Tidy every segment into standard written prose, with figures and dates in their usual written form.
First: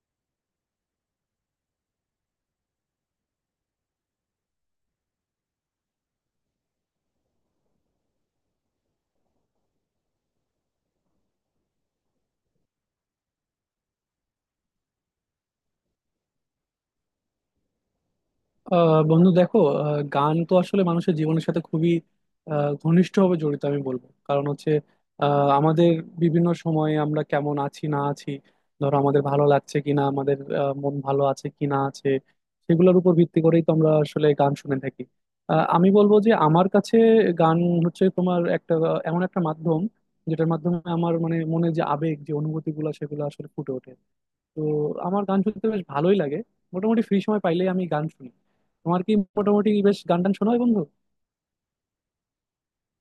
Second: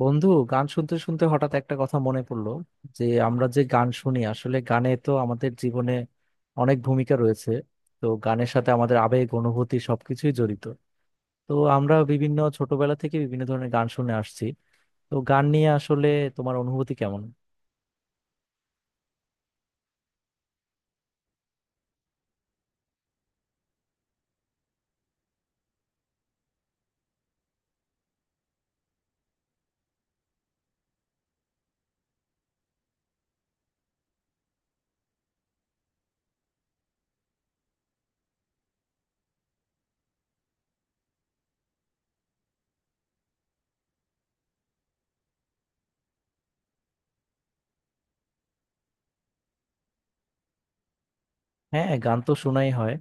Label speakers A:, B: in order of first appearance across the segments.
A: বন্ধু, গান শুনতে শুনতে হঠাৎ একটা কথা মনে পড়লো যে আমরা যে গান শুনি, আসলে গানে তো আমাদের জীবনে অনেক ভূমিকা রয়েছে। তো গানের সাথে আমাদের আবেগ, অনুভূতি সবকিছুই জড়িত। তো আমরা বিভিন্ন ছোটবেলা থেকে বিভিন্ন ধরনের গান শুনে আসছি। তো গান নিয়ে আসলে তোমার অনুভূতি কেমন?
B: বন্ধু, দেখো। গান তো আসলে মানুষের জীবনের সাথে খুবই ঘনিষ্ঠভাবে জড়িত আমি বলবো। কারণ হচ্ছে আমাদের বিভিন্ন সময়ে আমরা কেমন আছি না আছি, ধরো আমাদের ভালো লাগছে কিনা, আমাদের মন ভালো আছে কি না আছে, সেগুলোর উপর ভিত্তি করেই তো আমরা আসলে গান শুনে থাকি। আমি বলবো যে আমার কাছে গান হচ্ছে তোমার একটা এমন একটা মাধ্যম, যেটার মাধ্যমে আমার মানে মনে যে আবেগ যে অনুভূতিগুলো সেগুলো আসলে ফুটে ওঠে। তো আমার গান শুনতে বেশ ভালোই লাগে। মোটামুটি ফ্রি সময় পাইলেই আমি গান শুনি। তোমার কি মোটামুটি বেশ গান টান শোনা হয় বন্ধু?
A: হ্যাঁ, গান তো শোনাই হয়।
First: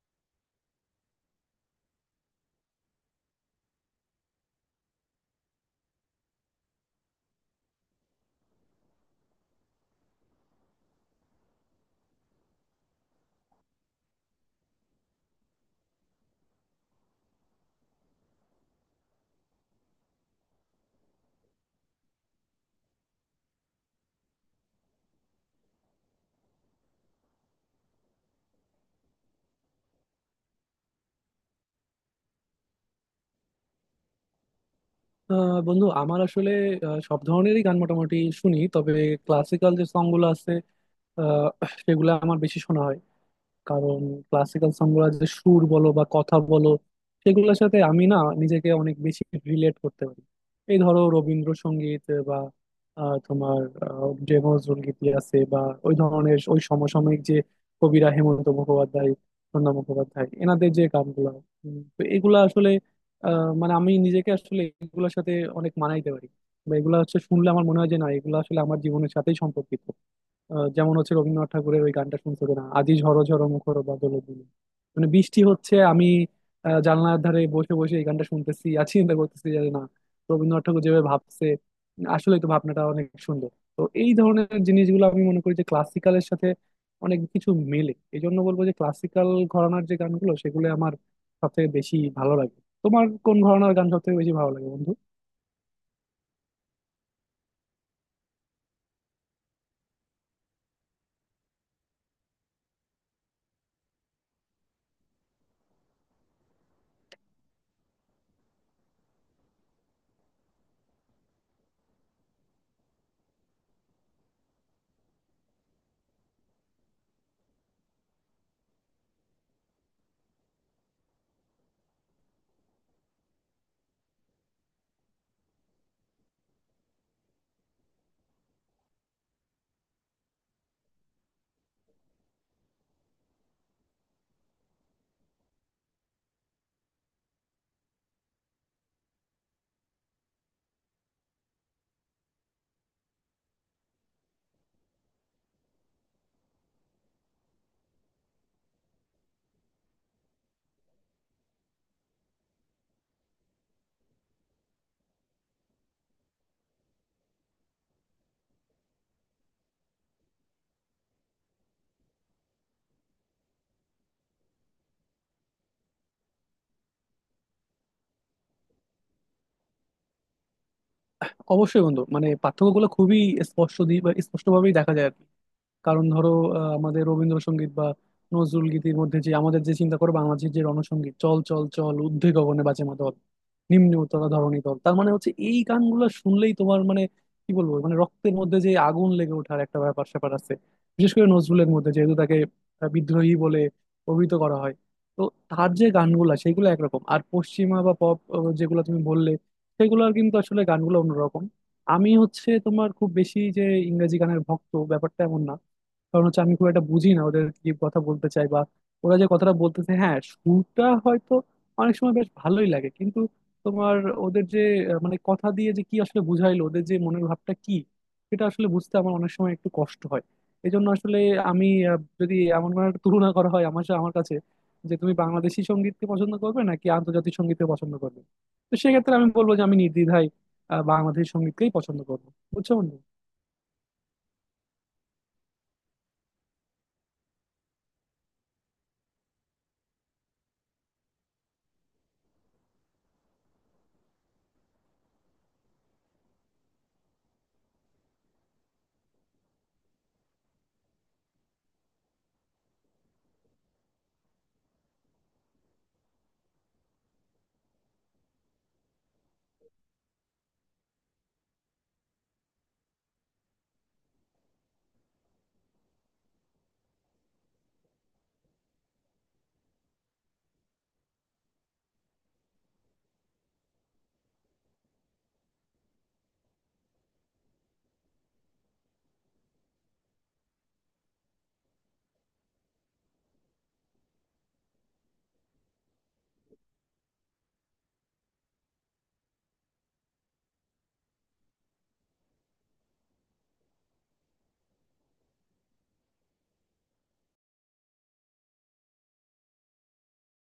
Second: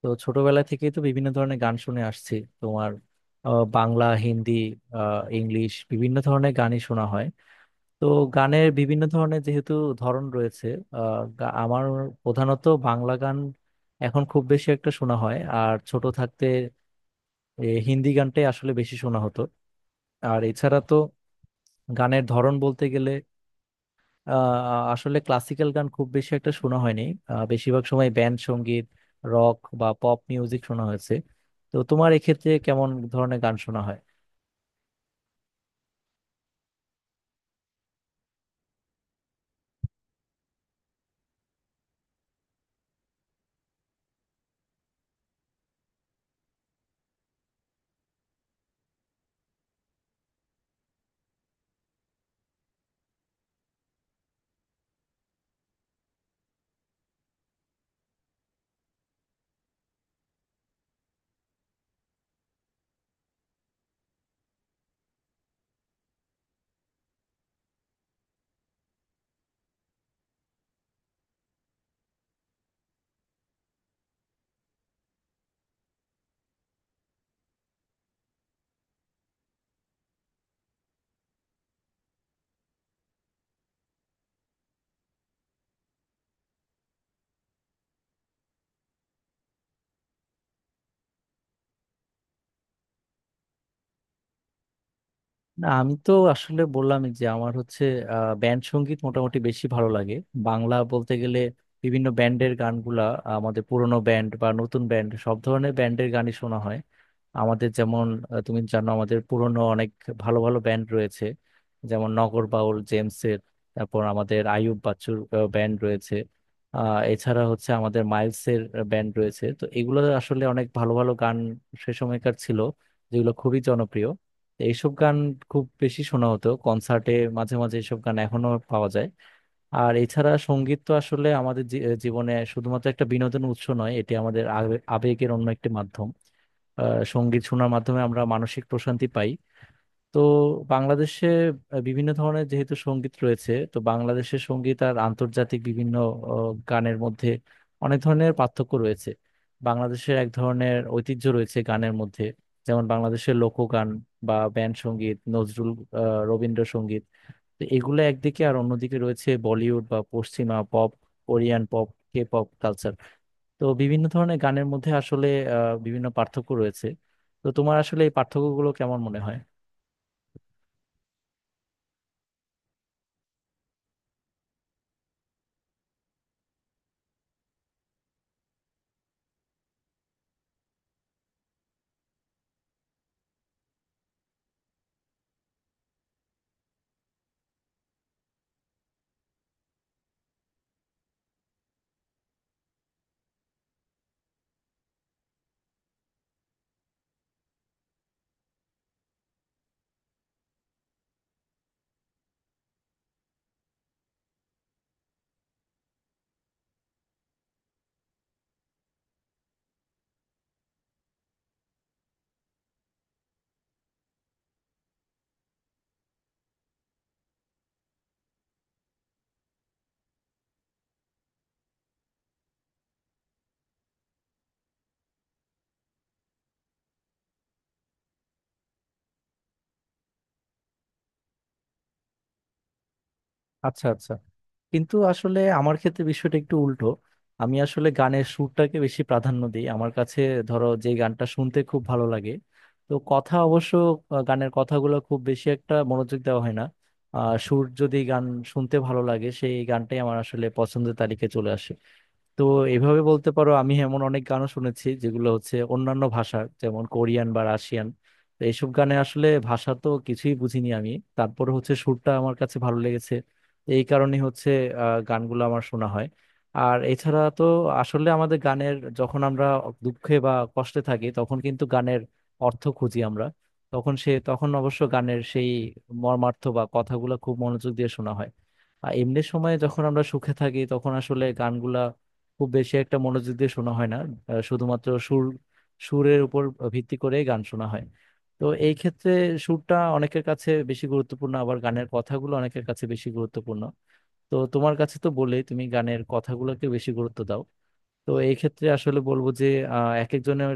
A: তো ছোটবেলা থেকেই তো বিভিন্ন ধরনের গান শুনে আসছি। তোমার বাংলা, হিন্দি, ইংলিশ, বিভিন্ন ধরনের গানই শোনা হয়। তো গানের বিভিন্ন ধরনের যেহেতু ধরন রয়েছে, আমার প্রধানত বাংলা গান এখন খুব বেশি একটা শোনা হয়। আর ছোট থাকতে হিন্দি গানটাই আসলে বেশি শোনা হতো। আর এছাড়া তো গানের ধরন বলতে গেলে আহ, আসলে ক্লাসিক্যাল গান খুব বেশি একটা শোনা হয়নি। বেশিরভাগ সময় ব্যান্ড সঙ্গীত, রক বা পপ মিউজিক শোনা হয়েছে। তো তোমার এক্ষেত্রে কেমন ধরনের গান শোনা হয়?
B: বন্ধু, আমার আসলে সব ধরনেরই গান মোটামুটি শুনি, তবে ক্লাসিক্যাল যে সং গুলো আছে আহ, সেগুলো আমার বেশি শোনা হয়। কারণ ক্লাসিক্যাল সংগুলো যে সুর বলো বা কথা বলো, সেগুলোর সাথে আমি না নিজেকে অনেক বেশি রিলেট করতে পারি। এই ধরো রবীন্দ্রসঙ্গীত বা তোমার যে নজরুল গীতি আছে, বা ওই ধরনের, ওই সমসাময়িক যে কবিরা হেমন্ত মুখোপাধ্যায়, প্রণব মুখোপাধ্যায়, এনাদের যে গানগুলো। তো এগুলা আসলে মানে আমি নিজেকে আসলে এগুলোর সাথে অনেক মানাইতে পারি, বা এগুলা হচ্ছে শুনলে আমার মনে হয় যে না এগুলো আসলে আমার জীবনের সাথেই সম্পর্কিত। যেমন হচ্ছে রবীন্দ্রনাথ ঠাকুরের ওই গানটা শুনছো কিনা, আজি ঝরো ঝরো মুখর বাদল দিনে। মানে বৃষ্টি হচ্ছে, আমি জানলার ধারে বসে বসে এই গানটা শুনতেছি আর চিন্তা করতেছি যে না, রবীন্দ্রনাথ ঠাকুর যেভাবে ভাবছে আসলে তো ভাবনাটা অনেক সুন্দর। তো এই ধরনের জিনিসগুলো আমি মনে করি যে ক্লাসিক্যালের সাথে অনেক কিছু মেলে। এই জন্য বলবো যে ক্লাসিক্যাল ঘরানার যে গানগুলো সেগুলো আমার সবথেকে বেশি ভালো লাগে। তোমার কোন ঘরানার গান সবথেকে বেশি ভালো লাগে বন্ধু?
A: না, আমি তো আসলে বললামই যে আমার হচ্ছে ব্যান্ড সঙ্গীত মোটামুটি বেশি ভালো লাগে। বাংলা বলতে গেলে বিভিন্ন ব্যান্ডের গানগুলা, আমাদের পুরনো ব্যান্ড বা নতুন ব্যান্ড, সব ধরনের ব্যান্ডের গানই শোনা হয়। আমাদের যেমন তুমি জানো, আমাদের পুরনো অনেক ভালো ভালো ব্যান্ড রয়েছে। যেমন নগর বাউল জেমসের, তারপর আমাদের আইয়ুব বাচ্চুর ব্যান্ড রয়েছে। এছাড়া হচ্ছে আমাদের মাইলসের ব্যান্ড রয়েছে। তো এগুলো আসলে অনেক ভালো ভালো গান সে সময়কার ছিল, যেগুলো খুবই জনপ্রিয়। এইসব গান খুব বেশি শোনা হতো কনসার্টে। মাঝে মাঝে এইসব গান এখনো পাওয়া যায়। আর এছাড়া সঙ্গীত তো আসলে আমাদের জীবনে শুধুমাত্র একটা বিনোদন উৎস নয়, এটি আমাদের আবেগের অন্য একটি মাধ্যম। সঙ্গীত শোনার মাধ্যমে আমরা মানসিক প্রশান্তি পাই। তো বাংলাদেশে বিভিন্ন ধরনের যেহেতু সঙ্গীত রয়েছে, তো বাংলাদেশের সঙ্গীত আর আন্তর্জাতিক বিভিন্ন গানের মধ্যে অনেক ধরনের পার্থক্য রয়েছে। বাংলাদেশের এক ধরনের ঐতিহ্য রয়েছে গানের মধ্যে, যেমন বাংলাদেশের লোকগান বা ব্যান্ড সঙ্গীত, নজরুল, রবীন্দ্রসঙ্গীত। তো এগুলো একদিকে, আর অন্যদিকে রয়েছে বলিউড বা পশ্চিমা pop, Korean pop, K pop culture. তো বিভিন্ন ধরনের গানের মধ্যে আসলে বিভিন্ন পার্থক্য রয়েছে। তো তোমার আসলে এই পার্থক্যগুলো কেমন মনে হয়?
B: অবশ্যই বন্ধু, মানে পার্থক্যগুলো খুবই স্পষ্ট দিয়ে স্পষ্টভাবেই দেখা যায় আর কি। কারণ ধরো আমাদের রবীন্দ্রসঙ্গীত বা নজরুল গীতির মধ্যে যে, আমাদের যে চিন্তা করো বাংলাদেশের যে রণসঙ্গীত, চল চল চল ঊর্ধ্বে গগনে বাজে মাদল নিম্নে উতলা ধরণী তল, তার মানে হচ্ছে এই গানগুলো শুনলেই তোমার মানে কি বলবো মানে রক্তের মধ্যে যে আগুন লেগে ওঠার একটা ব্যাপার স্যাপার আছে। বিশেষ করে নজরুলের মধ্যে, যেহেতু তাকে বিদ্রোহী বলে অভিহিত করা হয়। তো তার যে গানগুলা সেগুলো একরকম, আর পশ্চিমা বা পপ যেগুলো তুমি বললে সেগুলোর কিন্তু আসলে গানগুলো অন্যরকম। আমি হচ্ছে তোমার খুব বেশি যে ইংরেজি গানের ভক্ত, ব্যাপারটা এমন না। কারণ হচ্ছে আমি খুব একটা বুঝি না ওদের কি কথা বলতে চাই, বা ওরা যে কথাটা বলতেছে। হ্যাঁ, সুরটা হয়তো অনেক সময় বেশ ভালোই লাগে, কিন্তু তোমার ওদের যে মানে কথা দিয়ে যে কি আসলে বুঝাইলো, ওদের যে মনের ভাবটা কি সেটা আসলে বুঝতে আমার অনেক সময় একটু কষ্ট হয়। এই জন্য আসলে আমি যদি এমন কোনো একটা তুলনা করা হয় আমার আমার কাছে যে তুমি বাংলাদেশি সঙ্গীতকে পছন্দ করবে নাকি আন্তর্জাতিক সঙ্গীতকে পছন্দ করবে, তো সেক্ষেত্রে আমি বলবো যে আমি নির্দ্বিধায় বাংলাদেশি সঙ্গীতকেই পছন্দ করবো। বুঝছো বন্ধু?
A: আচ্ছা, আচ্ছা। কিন্তু আসলে আমার ক্ষেত্রে বিষয়টা একটু উল্টো। আমি আসলে গানের সুরটাকে বেশি প্রাধান্য দিই। আমার কাছে ধরো যে গানটা শুনতে খুব ভালো লাগে, তো কথা অবশ্য, গানের কথাগুলো খুব বেশি একটা মনোযোগ দেওয়া হয় না। সুর যদি গান শুনতে ভালো লাগে, সেই গানটাই আমার আসলে পছন্দের তালিকায় চলে আসে। তো এভাবে বলতে পারো, আমি এমন অনেক গানও শুনেছি যেগুলো হচ্ছে অন্যান্য ভাষা, যেমন কোরিয়ান বা রাশিয়ান। তো এইসব গানে আসলে ভাষা তো কিছুই বুঝিনি আমি। তারপরে হচ্ছে সুরটা আমার কাছে ভালো লেগেছে, এই কারণে হচ্ছে গানগুলো আমার শোনা হয়। আর এছাড়া তো আসলে আমাদের গানের, যখন আমরা দুঃখে বা কষ্টে থাকি, তখন কিন্তু গানের অর্থ খুঁজি আমরা। তখন তখন অবশ্য গানের সেই মর্মার্থ বা কথাগুলো খুব মনোযোগ দিয়ে শোনা হয়। আর এমনি সময়ে যখন আমরা সুখে থাকি, তখন আসলে গানগুলা খুব বেশি একটা মনোযোগ দিয়ে শোনা হয় না। শুধুমাত্র সুর, সুরের উপর ভিত্তি করেই গান শোনা হয়। তো এই ক্ষেত্রে সুরটা অনেকের কাছে বেশি গুরুত্বপূর্ণ, আবার গানের কথাগুলো অনেকের কাছে বেশি গুরুত্বপূর্ণ। তো তোমার কাছে তো বলেই, তুমি গানের কথাগুলোকে বেশি গুরুত্ব দাও। তো এই ক্ষেত্রে আসলে বলবো যে এক একজনের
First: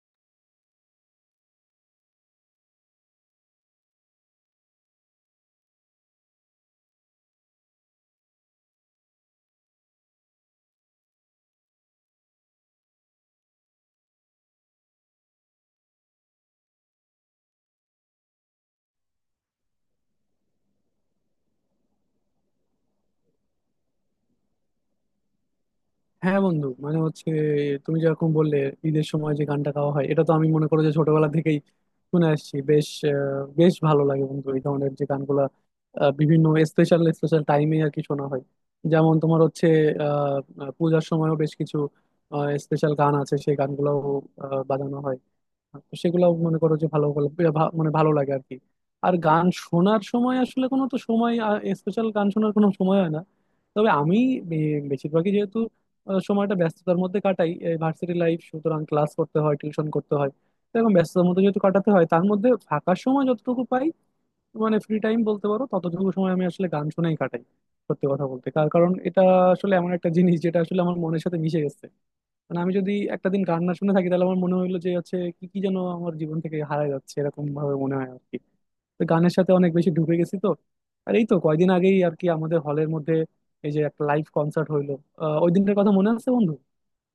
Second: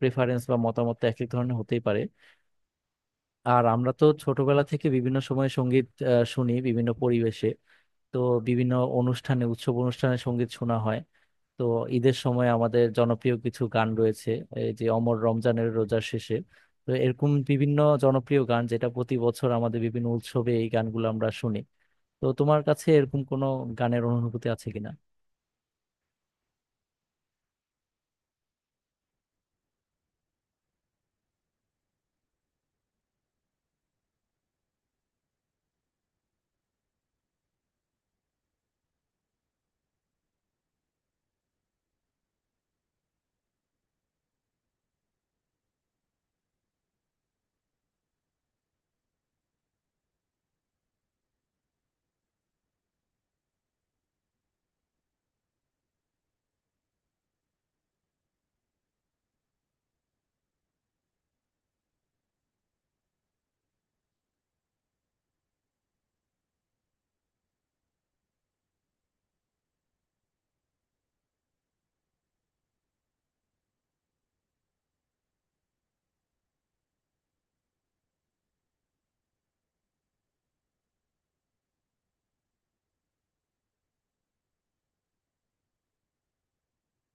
A: প্রেফারেন্স বা মতামত এক এক ধরনের হতেই পারে। আর আমরা তো ছোটবেলা থেকে বিভিন্ন সময় সঙ্গীত শুনি বিভিন্ন পরিবেশে। তো বিভিন্ন অনুষ্ঠানে, উৎসব অনুষ্ঠানে সঙ্গীত শোনা হয়। তো ঈদের সময় আমাদের জনপ্রিয় কিছু গান রয়েছে, এই যে অমর রমজানের রোজার শেষে। তো এরকম বিভিন্ন জনপ্রিয় গান যেটা প্রতি বছর আমাদের বিভিন্ন উৎসবে এই গানগুলো আমরা শুনি। তো তোমার কাছে এরকম কোনো গানের অনুভূতি আছে কিনা?
B: হ্যাঁ বন্ধু, মানে হচ্ছে তুমি যেরকম বললে ঈদের সময় যে গানটা গাওয়া হয়, এটা তো আমি মনে করো যে ছোটবেলা থেকেই শুনে আসছি। বেশ ভালো লাগে বন্ধু। এই ধরনের যে গানগুলা বিভিন্ন স্পেশাল স্পেশাল টাইমে আর কি শোনা হয়। যেমন তোমার হচ্ছে আহ আহ, পূজার সময়ও বেশ কিছু স্পেশাল গান আছে, সেই গানগুলোও বাজানো হয়। তো সেগুলো মনে করো যে ভালো ভালো, এ মানে ভালো লাগে আর কি। আর গান শোনার সময় আসলে কোনো তো সময়, স্পেশাল গান শোনার কোনো সময় হয় না। তবে আমি বেশিরভাগই যেহেতু সময়টা ব্যস্ততার মধ্যে কাটাই, ভার্সিটি লাইফ, সুতরাং ক্লাস করতে হয়, টিউশন করতে হয়। তো এরকম ব্যস্ততার মধ্যে যেহেতু কাটাতে হয়, তার মধ্যে ফাঁকা সময় যতটুকু পাই, মানে ফ্রি টাইম বলতে পারো, ততটুকু সময় আমি আসলে গান শুনেই কাটাই। সত্যি কথা বলতে তার কারণ, এটা আসলে এমন একটা জিনিস যেটা আসলে আমার মনের সাথে মিশে গেছে। মানে আমি যদি একটা দিন গান না শুনে থাকি, তাহলে আমার মনে হইলো যে হচ্ছে কি কি যেন আমার জীবন থেকে হারায় যাচ্ছে, এরকম ভাবে মনে হয় আর কি। তো গানের সাথে অনেক বেশি ঢুকে গেছি তো। আর এই তো কয়দিন আগেই আর কি আমাদের হলের মধ্যে এই যে একটা লাইভ কনসার্ট হইলো, ওই দিনটার কথা মনে আছে বন্ধু?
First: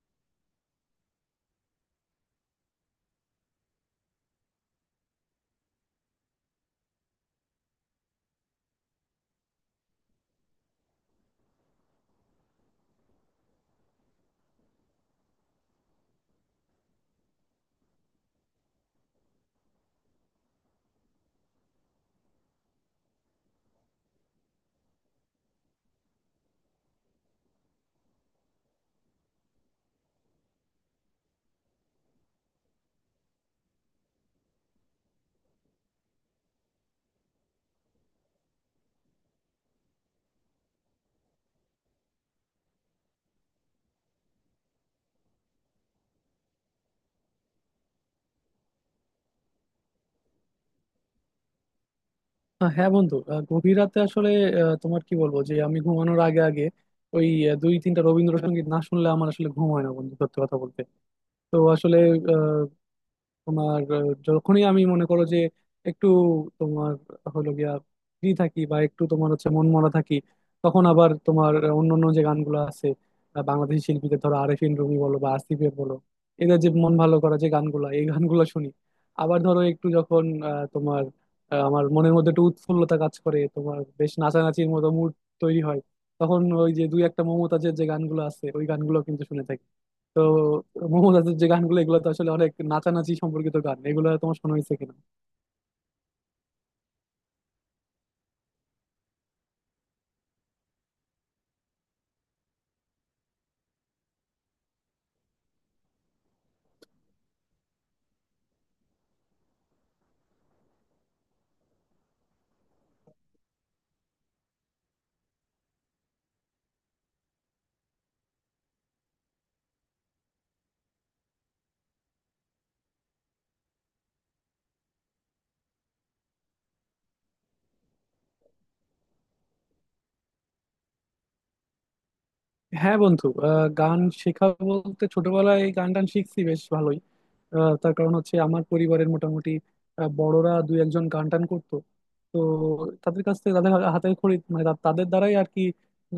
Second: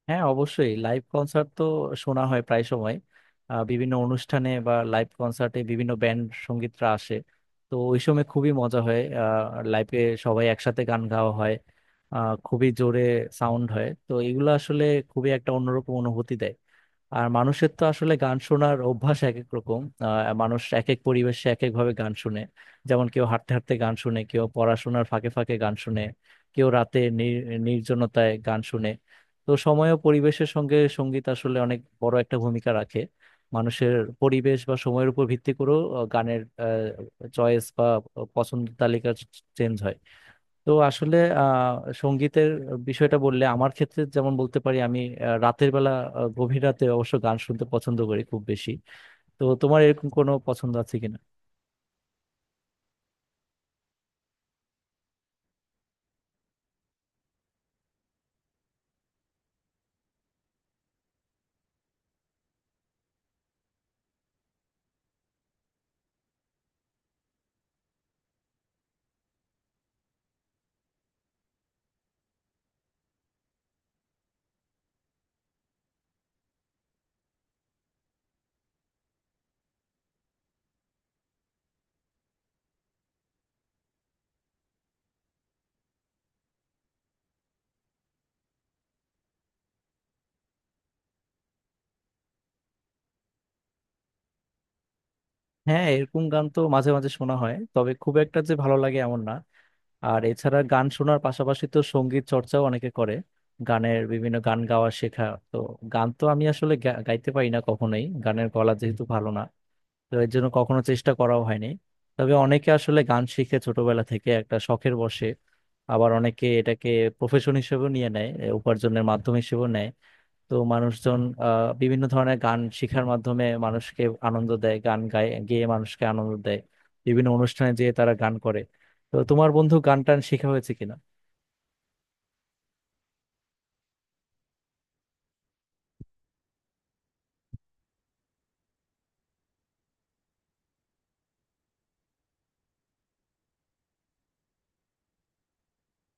A: হ্যাঁ, অবশ্যই লাইভ কনসার্ট তো শোনা হয় প্রায় সময়। বিভিন্ন অনুষ্ঠানে বা লাইভ কনসার্টে বিভিন্ন ব্যান্ড সঙ্গীতরা আসে। তো ওই সময় খুবই মজা হয়। লাইভে সবাই একসাথে গান গাওয়া হয়। খুবই জোরে সাউন্ড হয়। তো এগুলো আসলে খুবই একটা অন্যরকম অনুভূতি দেয়। আর মানুষের তো আসলে গান শোনার অভ্যাস এক এক রকম। মানুষ এক এক পরিবেশে এক এক ভাবে গান শুনে। যেমন কেউ হাঁটতে হাঁটতে গান শুনে, কেউ পড়াশোনার ফাঁকে ফাঁকে গান শুনে, কেউ রাতে নির্জনতায় গান শুনে। তো সময় ও পরিবেশের সঙ্গে সঙ্গীত আসলে অনেক বড় একটা ভূমিকা রাখে। মানুষের পরিবেশ বা সময়ের উপর ভিত্তি করেও গানের চয়েস বা পছন্দ তালিকা চেঞ্জ হয়। তো আসলে সঙ্গীতের বিষয়টা বললে, আমার ক্ষেত্রে যেমন বলতে পারি, আমি রাতের বেলা, গভীর রাতে অবশ্য গান শুনতে পছন্দ করি খুব বেশি। তো তোমার এরকম কোনো পছন্দ আছে কিনা?
B: হ্যাঁ বন্ধু, গভীর রাতে আসলে তোমার কি বলবো, যে আমি ঘুমানোর আগে আগে ওই দুই তিনটা রবীন্দ্রসঙ্গীত না শুনলে আমার আসলে ঘুম হয় না বন্ধু, সত্যি কথা বলতে। তো আসলে তোমার যখনই আমি মনে করো যে একটু তোমার হলো গিয়া ফ্রি থাকি, বা একটু তোমার হচ্ছে মনমরা থাকি, তখন আবার তোমার অন্যান্য যে গানগুলো আছে বাংলাদেশি শিল্পীদের, ধরো আরেফিন রুমি বলো বা আসিফের বলো, এদের যে মন ভালো করা যে গানগুলো, এই গানগুলো শুনি। আবার ধরো একটু যখন তোমার আমার মনের মধ্যে একটু উৎফুল্লতা কাজ করে, তোমার বেশ নাচানাচির মতো মুড তৈরি হয়, তখন ওই যে দুই একটা মমতাজের যে গানগুলো আছে, ওই গানগুলো কিন্তু শুনে থাকি। তো মমতাজের যে গানগুলো এগুলো তো আসলে অনেক নাচানাচি সম্পর্কিত গান, এগুলো তোমার শোনা হয়েছে কিনা?
A: হ্যাঁ, এরকম গান তো মাঝে মাঝে শোনা হয়, তবে খুব একটা যে ভালো লাগে এমন না। আর এছাড়া গান শোনার পাশাপাশি তো সঙ্গীত চর্চাও অনেকে করে, গানের বিভিন্ন গান গাওয়া শেখা। তো গান তো আমি আসলে গাইতে পারি না কখনোই, গানের গলা যেহেতু ভালো না। তো এর জন্য কখনো চেষ্টা করাও হয়নি। তবে অনেকে আসলে গান শিখে ছোটবেলা থেকে একটা শখের বশে। আবার অনেকে এটাকে প্রফেশন হিসেবেও নিয়ে নেয়, এ উপার্জনের মাধ্যম হিসেবেও নেয়। তো মানুষজন বিভিন্ন ধরনের গান শেখার মাধ্যমে মানুষকে আনন্দ দেয়, গান গায়, গেয়ে মানুষকে আনন্দ দেয়। বিভিন্ন অনুষ্ঠানে যেয়ে তারা গান করে। তো তোমার বন্ধু গান টান শেখা হয়েছে কিনা?
B: হ্যাঁ বন্ধু, গান শেখা বলতে ছোটবেলায় গান টান শিখছি বেশ ভালোই। তার কারণ হচ্ছে আমার পরিবারের মোটামুটি বড়রা দুই একজন গান টান করতো। তো তাদের কাছ থেকে, তাদের হাতে খড়ি, মানে তাদের দ্বারাই আর কি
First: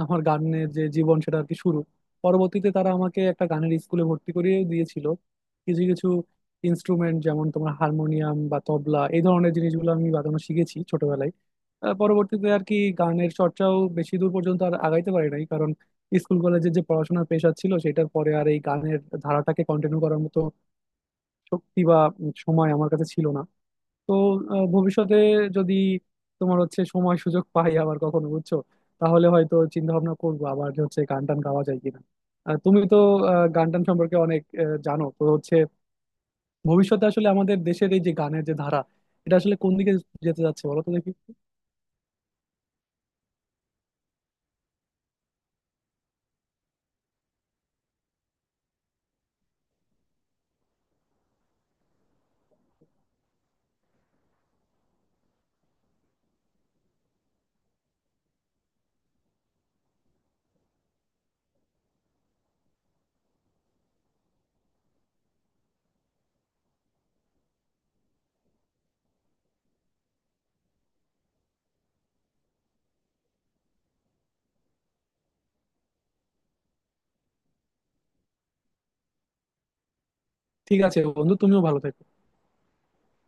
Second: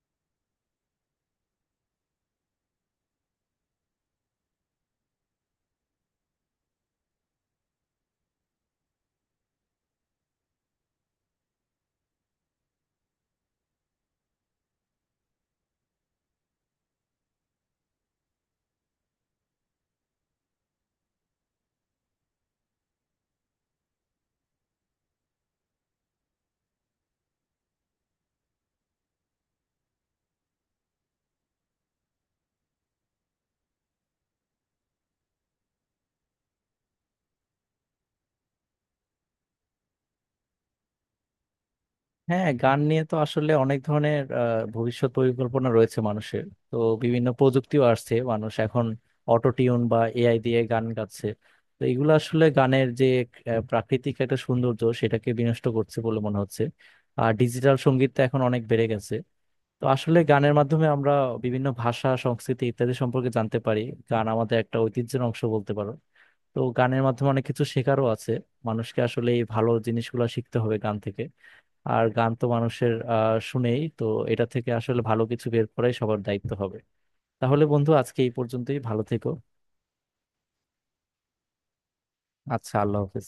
B: আমার গানের যে জীবন সেটা আর কি শুরু। পরবর্তীতে তারা আমাকে একটা গানের স্কুলে ভর্তি করিয়ে দিয়েছিল। কিছু কিছু ইনস্ট্রুমেন্ট, যেমন তোমার হারমোনিয়াম বা তবলা, এই ধরনের জিনিসগুলো আমি বাজানো শিখেছি ছোটবেলায়। পরবর্তীতে আর কি গানের চর্চাও বেশি দূর পর্যন্ত আর আগাইতে পারি নাই। স্কুল কলেজে যে পড়াশোনার পেশা ছিল সেটার পরে আর এই গানের ধারাটাকে কন্টিনিউ করার মতো শক্তি বা সময় আমার কাছে ছিল না। তো ভবিষ্যতে যদি তোমার হচ্ছে সময় সুযোগ পাই আবার কখনো বুঝছো, তাহলে হয়তো চিন্তা ভাবনা করবো আবার যে হচ্ছে গান টান গাওয়া যায় কিনা। তুমি তো গান টান সম্পর্কে অনেক জানো, তো হচ্ছে ভবিষ্যতে আসলে আমাদের দেশের এই যে গানের যে ধারা, এটা আসলে কোন দিকে যেতে যাচ্ছে বলো তো দেখি?
A: হ্যাঁ, গান নিয়ে তো আসলে অনেক ধরনের ভবিষ্যৎ পরিকল্পনা রয়েছে মানুষের। তো বিভিন্ন প্রযুক্তিও আসছে, মানুষ এখন অটো টিউন বা এআই দিয়ে গান গাচ্ছে। তো এগুলো আসলে গানের যে প্রাকৃতিক একটা সৌন্দর্য, সেটাকে বিনষ্ট করছে বলে মনে হচ্ছে। আর ডিজিটাল সঙ্গীত তো এখন অনেক বেড়ে গেছে। তো আসলে গানের মাধ্যমে আমরা বিভিন্ন ভাষা, সংস্কৃতি ইত্যাদি সম্পর্কে জানতে পারি। গান আমাদের একটা ঐতিহ্যের অংশ বলতে পারো। তো গানের মাধ্যমে অনেক কিছু শেখারও আছে। মানুষকে আসলে এই ভালো জিনিসগুলো শিখতে হবে গান থেকে। আর গান তো মানুষের শুনেই তো, এটা থেকে আসলে ভালো কিছু বের করাই সবার দায়িত্ব হবে। তাহলে বন্ধু, আজকে এই পর্যন্তই, ভালো থেকো।
B: ঠিক আছে বন্ধু, তুমিও ভালো থেকো।
A: আচ্ছা, আল্লাহ হাফেজ।